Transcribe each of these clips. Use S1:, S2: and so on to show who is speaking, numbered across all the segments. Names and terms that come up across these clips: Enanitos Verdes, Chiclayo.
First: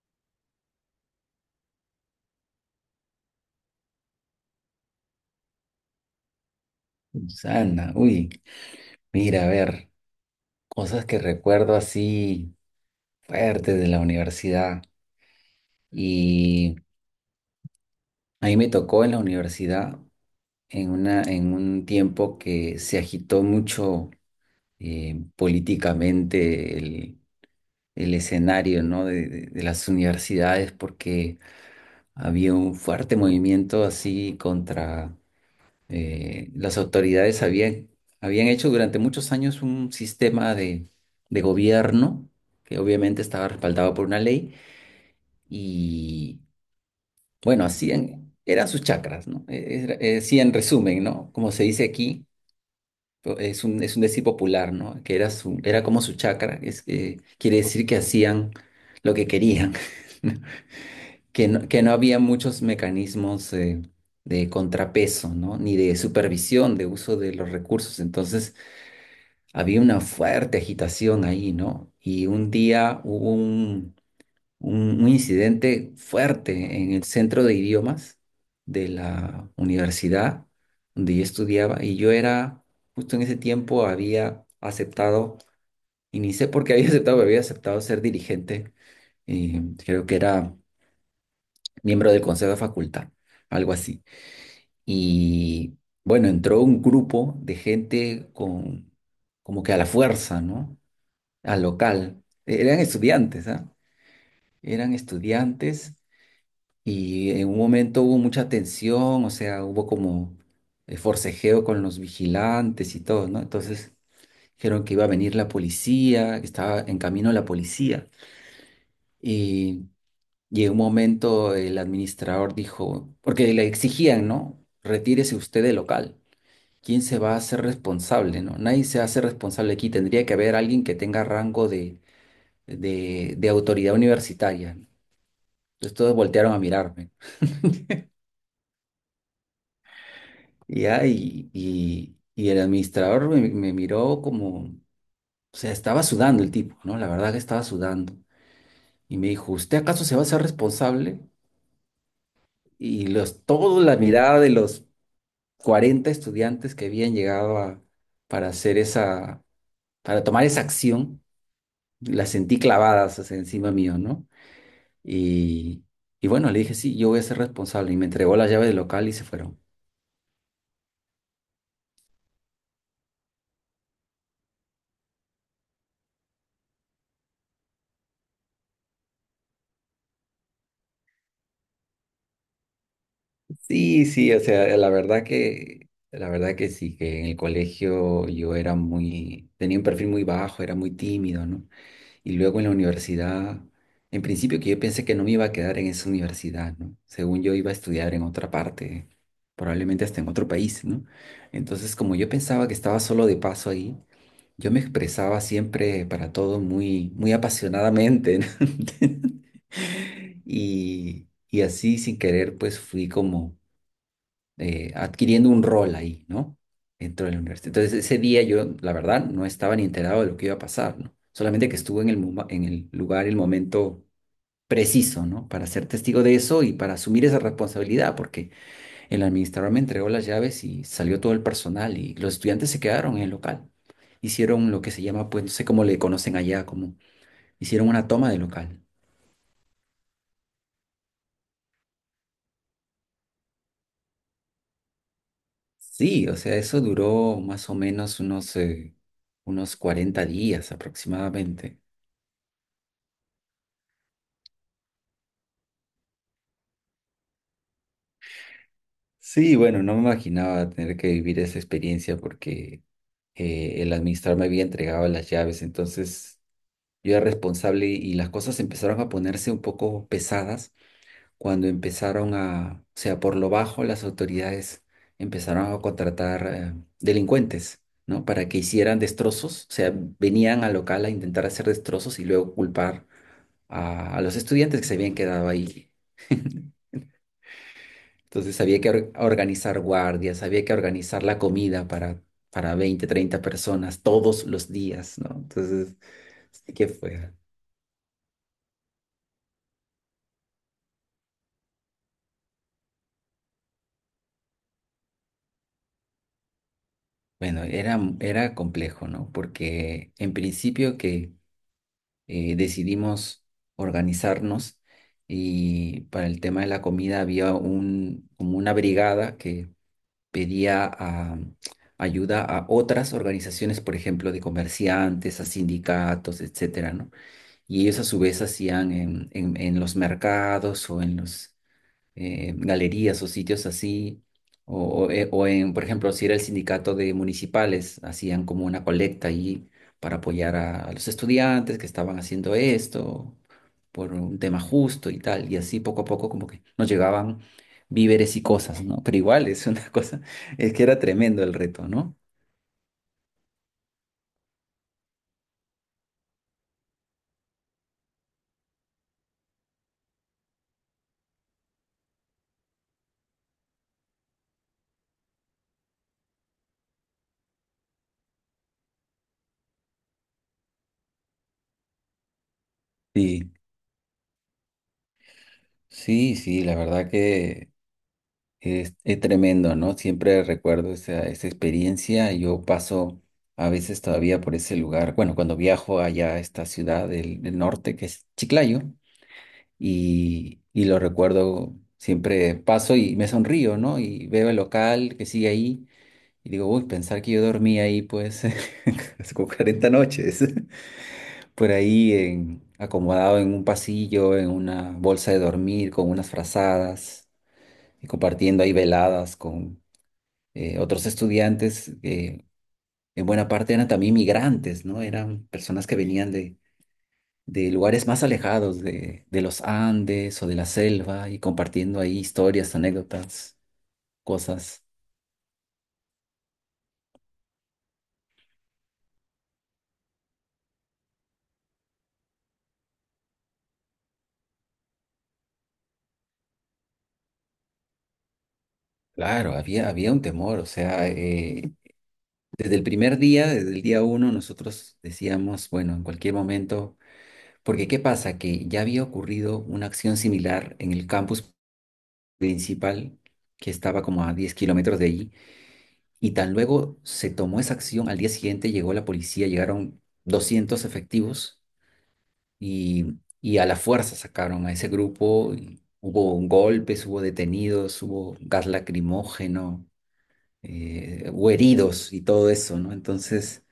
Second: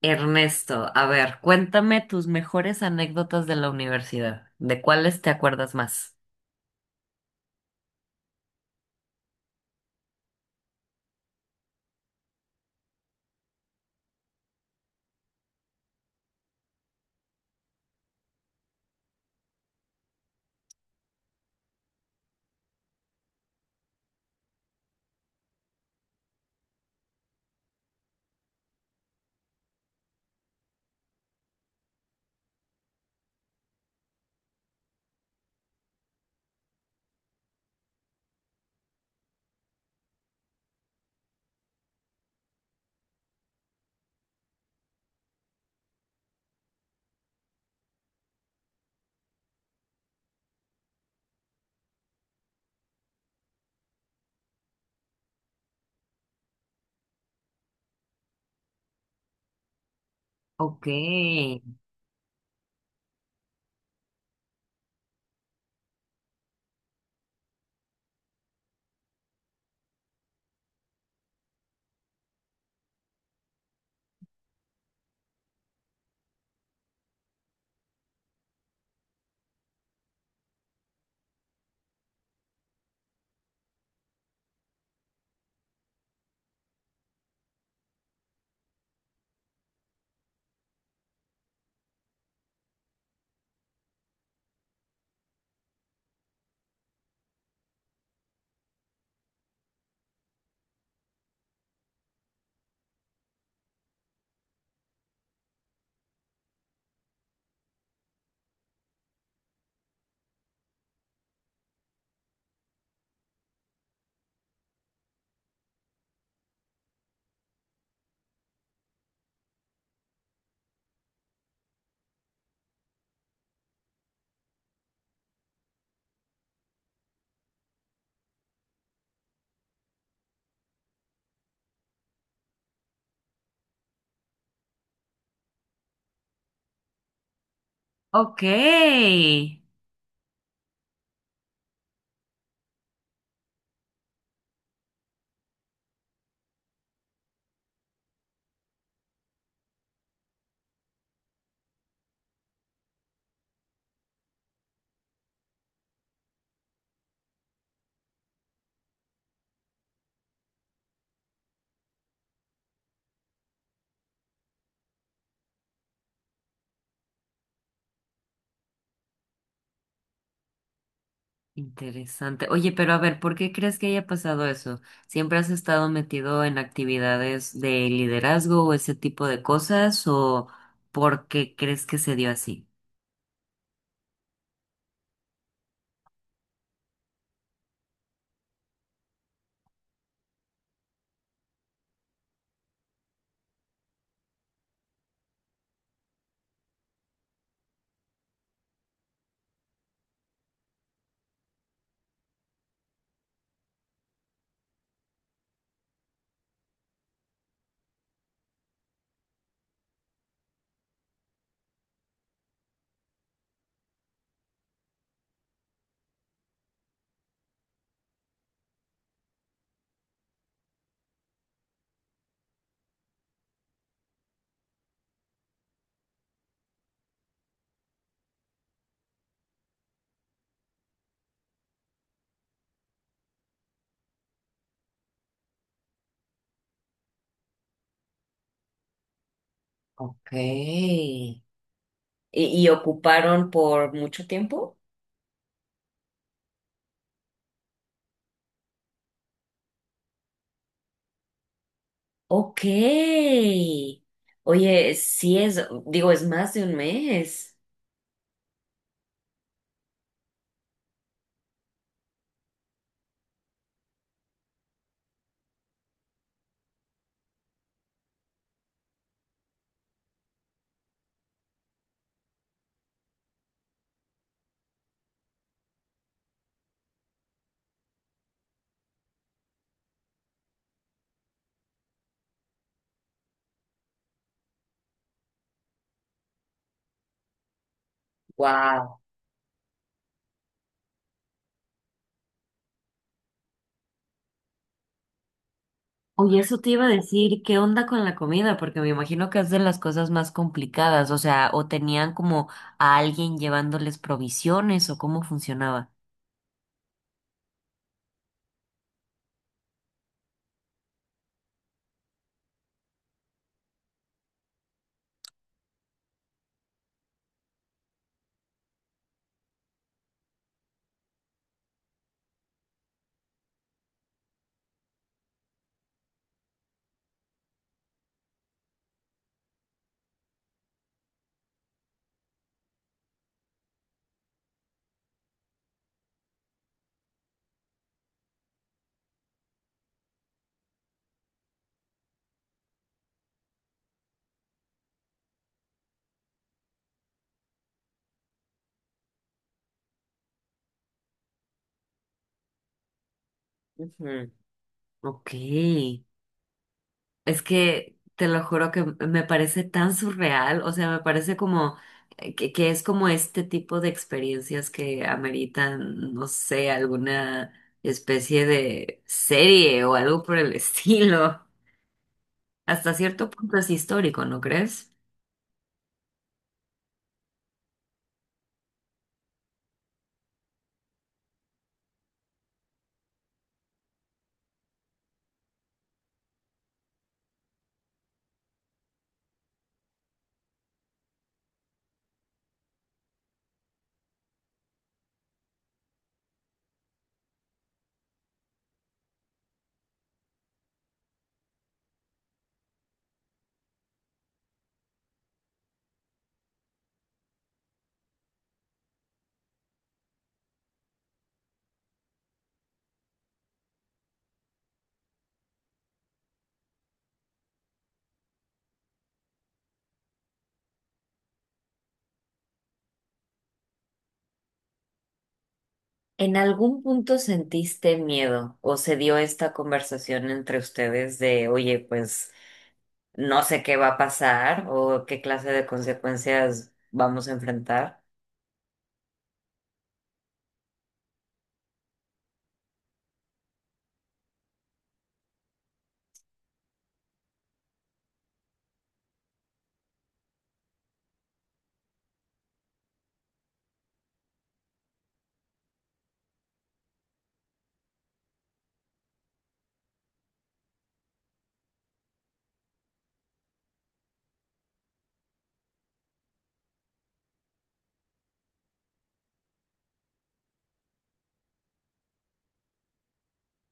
S1: Ernesto, a ver, cuéntame tus mejores anécdotas de la universidad. ¿De cuáles te acuerdas más?
S2: Susana, uy, mira, a ver, cosas que recuerdo así fuertes de la universidad. Y a mí me tocó en la universidad en un tiempo que se agitó mucho, políticamente el escenario, ¿no?, de las universidades, porque había un fuerte movimiento así contra, las autoridades habían hecho durante muchos años un sistema de gobierno que obviamente estaba respaldado por una ley. Y bueno, hacían, eran sus chacras, ¿no? Sí, en resumen, ¿no? Como se dice aquí, es un decir popular, ¿no? Que era, su, era como su chacra, es, que quiere decir que hacían lo que querían.
S1: Ok,
S2: Que no había muchos mecanismos de contrapeso, ¿no? Ni de supervisión de uso de los recursos. Entonces, había una fuerte agitación ahí, ¿no? Y un día hubo un incidente fuerte en el centro de idiomas de la universidad donde yo estudiaba. Y yo era, justo en ese tiempo, había aceptado, y ni sé por qué había aceptado, pero había aceptado ser dirigente. Creo que era miembro del consejo de facultad, algo así. Y bueno, entró un grupo de gente, con, como que a la fuerza, ¿no?, al local. Eran estudiantes, ¿ah? Eran estudiantes, y en un momento hubo mucha tensión, o sea, hubo como, forcejeo con los vigilantes y todo, ¿no? Entonces dijeron que iba a venir la policía, que estaba en camino la policía. Y, y en un momento el administrador dijo, porque le exigían, ¿no?, retírese usted del local. ¿Quién se va a hacer responsable, no? Nadie se hace responsable aquí. Tendría que haber alguien que tenga rango de autoridad universitaria. Entonces todos voltearon a mirarme.
S1: ok.
S2: Y ya, y el administrador me miró, como, o sea, estaba sudando el tipo, ¿no? La verdad que estaba sudando. Y me dijo, ¿usted acaso se va a ser responsable? Y los, toda la mirada de los 40 estudiantes que habían llegado a, para hacer esa, para tomar esa acción, las sentí clavadas, o sea, encima mío, ¿no? Y, y bueno, le dije, sí, yo voy a ser responsable. Y me entregó las llaves del local y se fueron.
S1: Interesante. Oye, pero a ver, ¿por qué crees que haya pasado eso? ¿Siempre has estado metido en actividades de liderazgo o ese tipo de cosas? ¿O por qué crees que se dio así?
S2: Sí, sí, o sea, la verdad que sí, que en el colegio yo era muy, tenía un perfil muy bajo, era muy tímido, ¿no? Y luego en la universidad, en principio, que yo pensé que no me iba a quedar en esa universidad, ¿no? Según yo iba a estudiar en otra parte, probablemente hasta en otro país, ¿no? Entonces, como yo pensaba que estaba solo de paso ahí, yo me expresaba siempre para todo muy, muy apasionadamente, ¿no? Y así, sin querer, pues fui como adquiriendo un rol ahí, ¿no?, dentro de la universidad. Entonces, ese día yo, la verdad, no estaba ni enterado de lo que iba a pasar, ¿no? Solamente que estuve en el lugar, el momento preciso, ¿no?, para ser testigo de eso y para asumir esa responsabilidad, porque el administrador me entregó las llaves y salió todo el personal y los estudiantes se quedaron en el local. Hicieron lo que se llama, pues, no sé cómo le conocen allá, como hicieron una toma del local.
S1: Ok. ¿Y ocuparon por mucho tiempo?
S2: Sí, o sea, eso duró más o menos unos 40 días aproximadamente.
S1: Ok. Oye, sí es, digo, es más de un mes.
S2: Sí, bueno, no me imaginaba tener que vivir esa experiencia porque, el administrador me había entregado las llaves, entonces yo era responsable, y las cosas empezaron a ponerse un poco pesadas cuando empezaron a, o sea, por lo bajo, las autoridades empezaron a contratar, delincuentes, ¿no?, para que hicieran destrozos, o sea, venían al local a intentar hacer destrozos y luego culpar a los estudiantes que se habían quedado ahí. Entonces había que
S1: Wow.
S2: organizar guardias, había que organizar la comida para, 20 30 personas todos los días, ¿no? Entonces,
S1: Oye, eso te
S2: sí
S1: iba a
S2: que fue?
S1: decir, ¿qué onda con la comida? Porque me imagino que es de las cosas más complicadas, o sea, o tenían como a alguien llevándoles provisiones o cómo funcionaba.
S2: Bueno, era complejo, ¿no? Porque en principio que, decidimos organizarnos, y para el tema de la comida había un, como una brigada que pedía, ayuda a otras organizaciones, por ejemplo, de comerciantes, a sindicatos, etcétera, ¿no? Y ellos a su vez hacían en los mercados o en los, galerías o sitios así, o en, por ejemplo, si era el sindicato de municipales, hacían como una colecta ahí para apoyar a los estudiantes que estaban haciendo esto por un tema justo y tal. Y así, poco a poco, como que nos llegaban víveres y cosas, ¿no? Pero igual es una cosa, es que era tremendo el reto, ¿no?
S1: Ujú. Ok. Es que te lo juro que me parece tan surreal, o sea, me parece como que es como este tipo de experiencias que ameritan, no sé, alguna especie de serie o algo por el estilo. Hasta cierto
S2: Sí,
S1: punto es histórico, ¿no crees?
S2: sí, sí, la verdad que. Es tremendo, ¿no? Siempre recuerdo esa experiencia. Yo paso a veces todavía por ese lugar. Bueno, cuando viajo allá a esta ciudad del norte, que es Chiclayo, y lo recuerdo, siempre paso y me sonrío, ¿no? Y veo el local que sigue ahí y digo, uy, pensar que yo dormí ahí, pues, hace como 40 noches, por ahí acomodado en un pasillo, en una bolsa de dormir, con unas frazadas, y compartiendo ahí veladas con, otros estudiantes que en buena parte eran también migrantes, ¿no? Eran personas que venían de lugares más alejados, de los Andes o de la selva, y compartiendo ahí historias, anécdotas, cosas.
S1: ¿En algún punto sentiste miedo o se dio esta conversación entre ustedes de, oye, pues no sé qué va a pasar o qué clase de consecuencias vamos a enfrentar?
S2: Claro, había un temor, o sea, desde el primer día, desde el día uno, nosotros decíamos, bueno, en cualquier momento, porque ¿qué pasa? Que ya había ocurrido una acción similar en el campus principal, que estaba como a 10 kilómetros de allí. Y tan luego se tomó esa acción, al día siguiente llegó la policía, llegaron 200 efectivos, y a la fuerza sacaron a ese grupo. Y hubo golpes, hubo detenidos, hubo gas lacrimógeno, hubo heridos y todo eso, ¿no? Entonces,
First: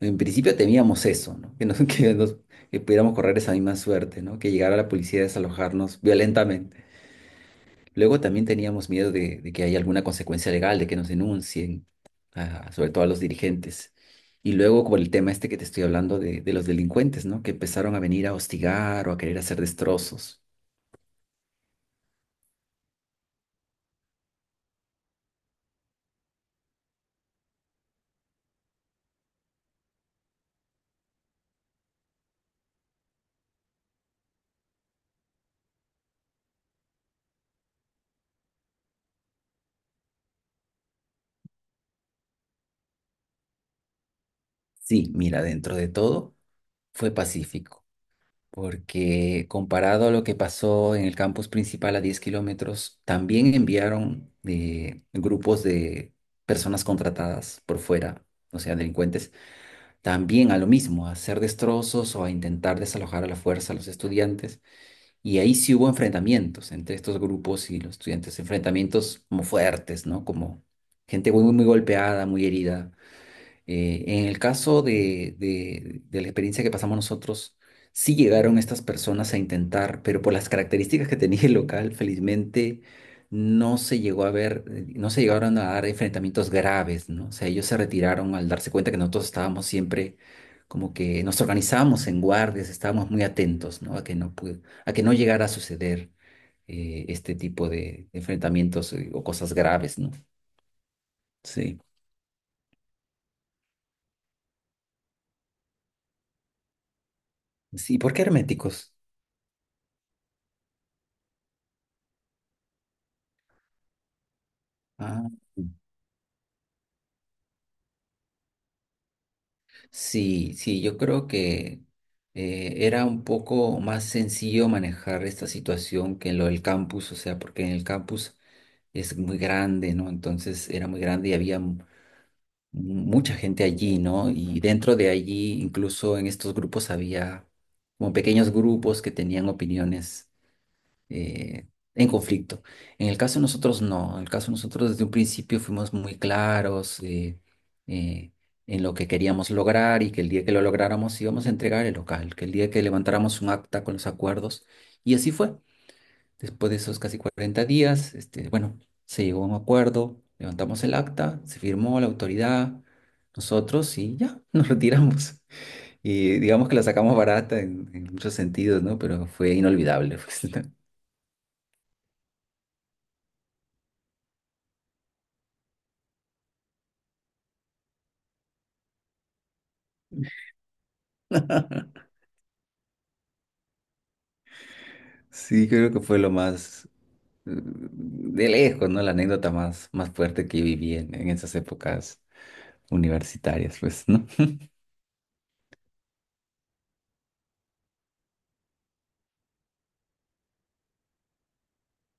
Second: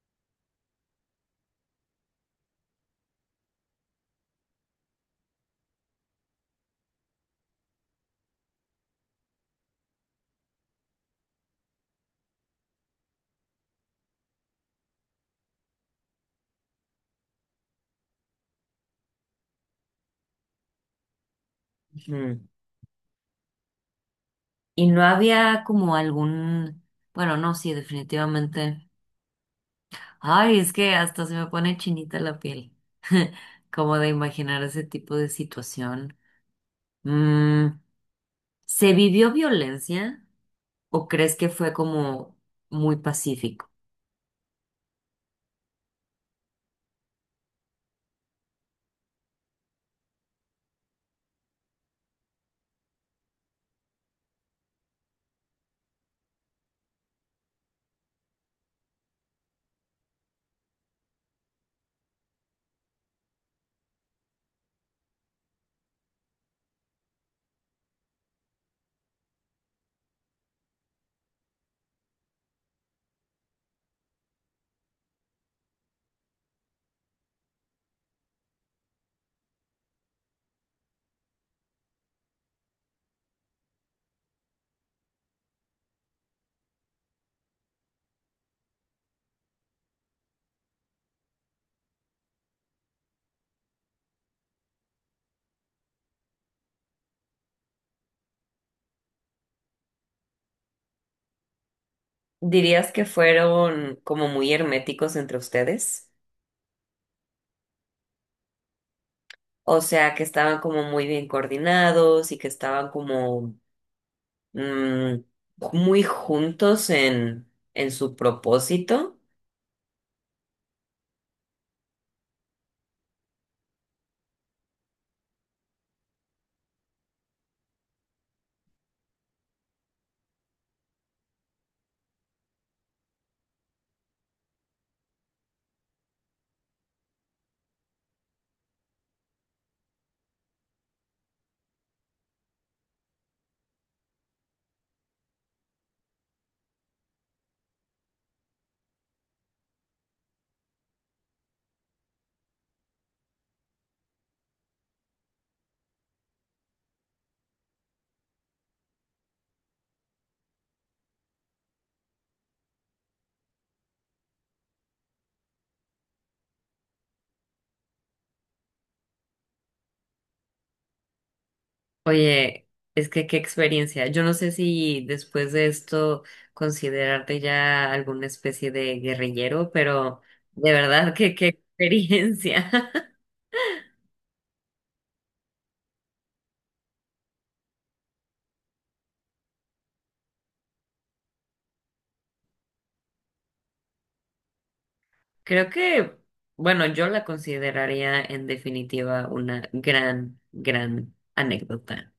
S2: en principio temíamos eso, ¿no? Que, nos, que pudiéramos correr esa misma suerte, ¿no? Que llegara la policía a desalojarnos violentamente. Luego también teníamos miedo de que haya alguna consecuencia legal, de que nos denuncien, sobre todo a los dirigentes. Y luego por el tema este que te estoy hablando de los delincuentes, ¿no?, que empezaron a venir a hostigar o a querer hacer destrozos.
S1: Y no había como algún, bueno, no, sí, definitivamente. Ay, es que hasta se me pone chinita la piel, como de imaginar ese tipo de situación. Mm, ¿se vivió violencia o crees que fue como muy pacífico?
S2: Sí, mira, dentro de todo fue pacífico, porque, comparado a lo que pasó en el campus principal a 10 kilómetros, también enviaron, grupos de personas contratadas por fuera, o sea, delincuentes, también a lo mismo, a hacer destrozos o a intentar desalojar a la fuerza a los estudiantes. Y ahí sí hubo enfrentamientos entre estos grupos y los estudiantes, enfrentamientos como fuertes, ¿no?, como gente muy, muy golpeada, muy herida. En el caso de la experiencia que pasamos nosotros, sí llegaron estas personas a intentar, pero por las características que tenía el local, felizmente no se llegó a ver, no se llegaron a dar enfrentamientos graves, ¿no? O sea, ellos se retiraron al darse cuenta que nosotros estábamos siempre como que nos organizábamos en guardias, estábamos muy atentos, ¿no?, a que a que no llegara a suceder, este tipo de enfrentamientos, o cosas graves, ¿no? Sí.
S1: ¿Dirías que fueron como muy herméticos entre ustedes?
S2: Sí, ¿por qué herméticos?
S1: O sea, que estaban como muy bien coordinados y que estaban como mm,
S2: Ah.
S1: muy juntos en su propósito.
S2: Sí, sí, yo creo que, era un poco más sencillo manejar esta situación que en lo del campus, o sea, porque en el campus es muy grande, ¿no? Entonces era muy grande y había mucha gente allí, ¿no? Y dentro de allí, incluso en estos grupos había como pequeños grupos que tenían opiniones, eh, en conflicto. En el caso de nosotros, no. En el caso de nosotros, desde un principio fuimos muy claros eh, en lo que queríamos lograr, y que el día que lo lográramos íbamos a entregar el local, que el día que levantáramos un acta con los acuerdos. Y así fue. Después de esos casi 40 días, este, bueno, se llegó a un acuerdo, levantamos el acta, se firmó la autoridad, nosotros, y ya, nos retiramos. Y digamos que la sacamos barata en muchos sentidos, ¿no? Pero fue inolvidable. pues, ¿no?
S1: Oye, es que qué experiencia. Yo no sé si después de esto considerarte ya alguna especie de guerrillero, pero de verdad que qué experiencia.
S2: Sí, creo que fue lo más, de lejos, ¿no?, la anécdota más, más fuerte que viví en esas épocas universitarias, pues, ¿no?
S1: Creo que, bueno, yo la consideraría en definitiva una gran, gran anécdota.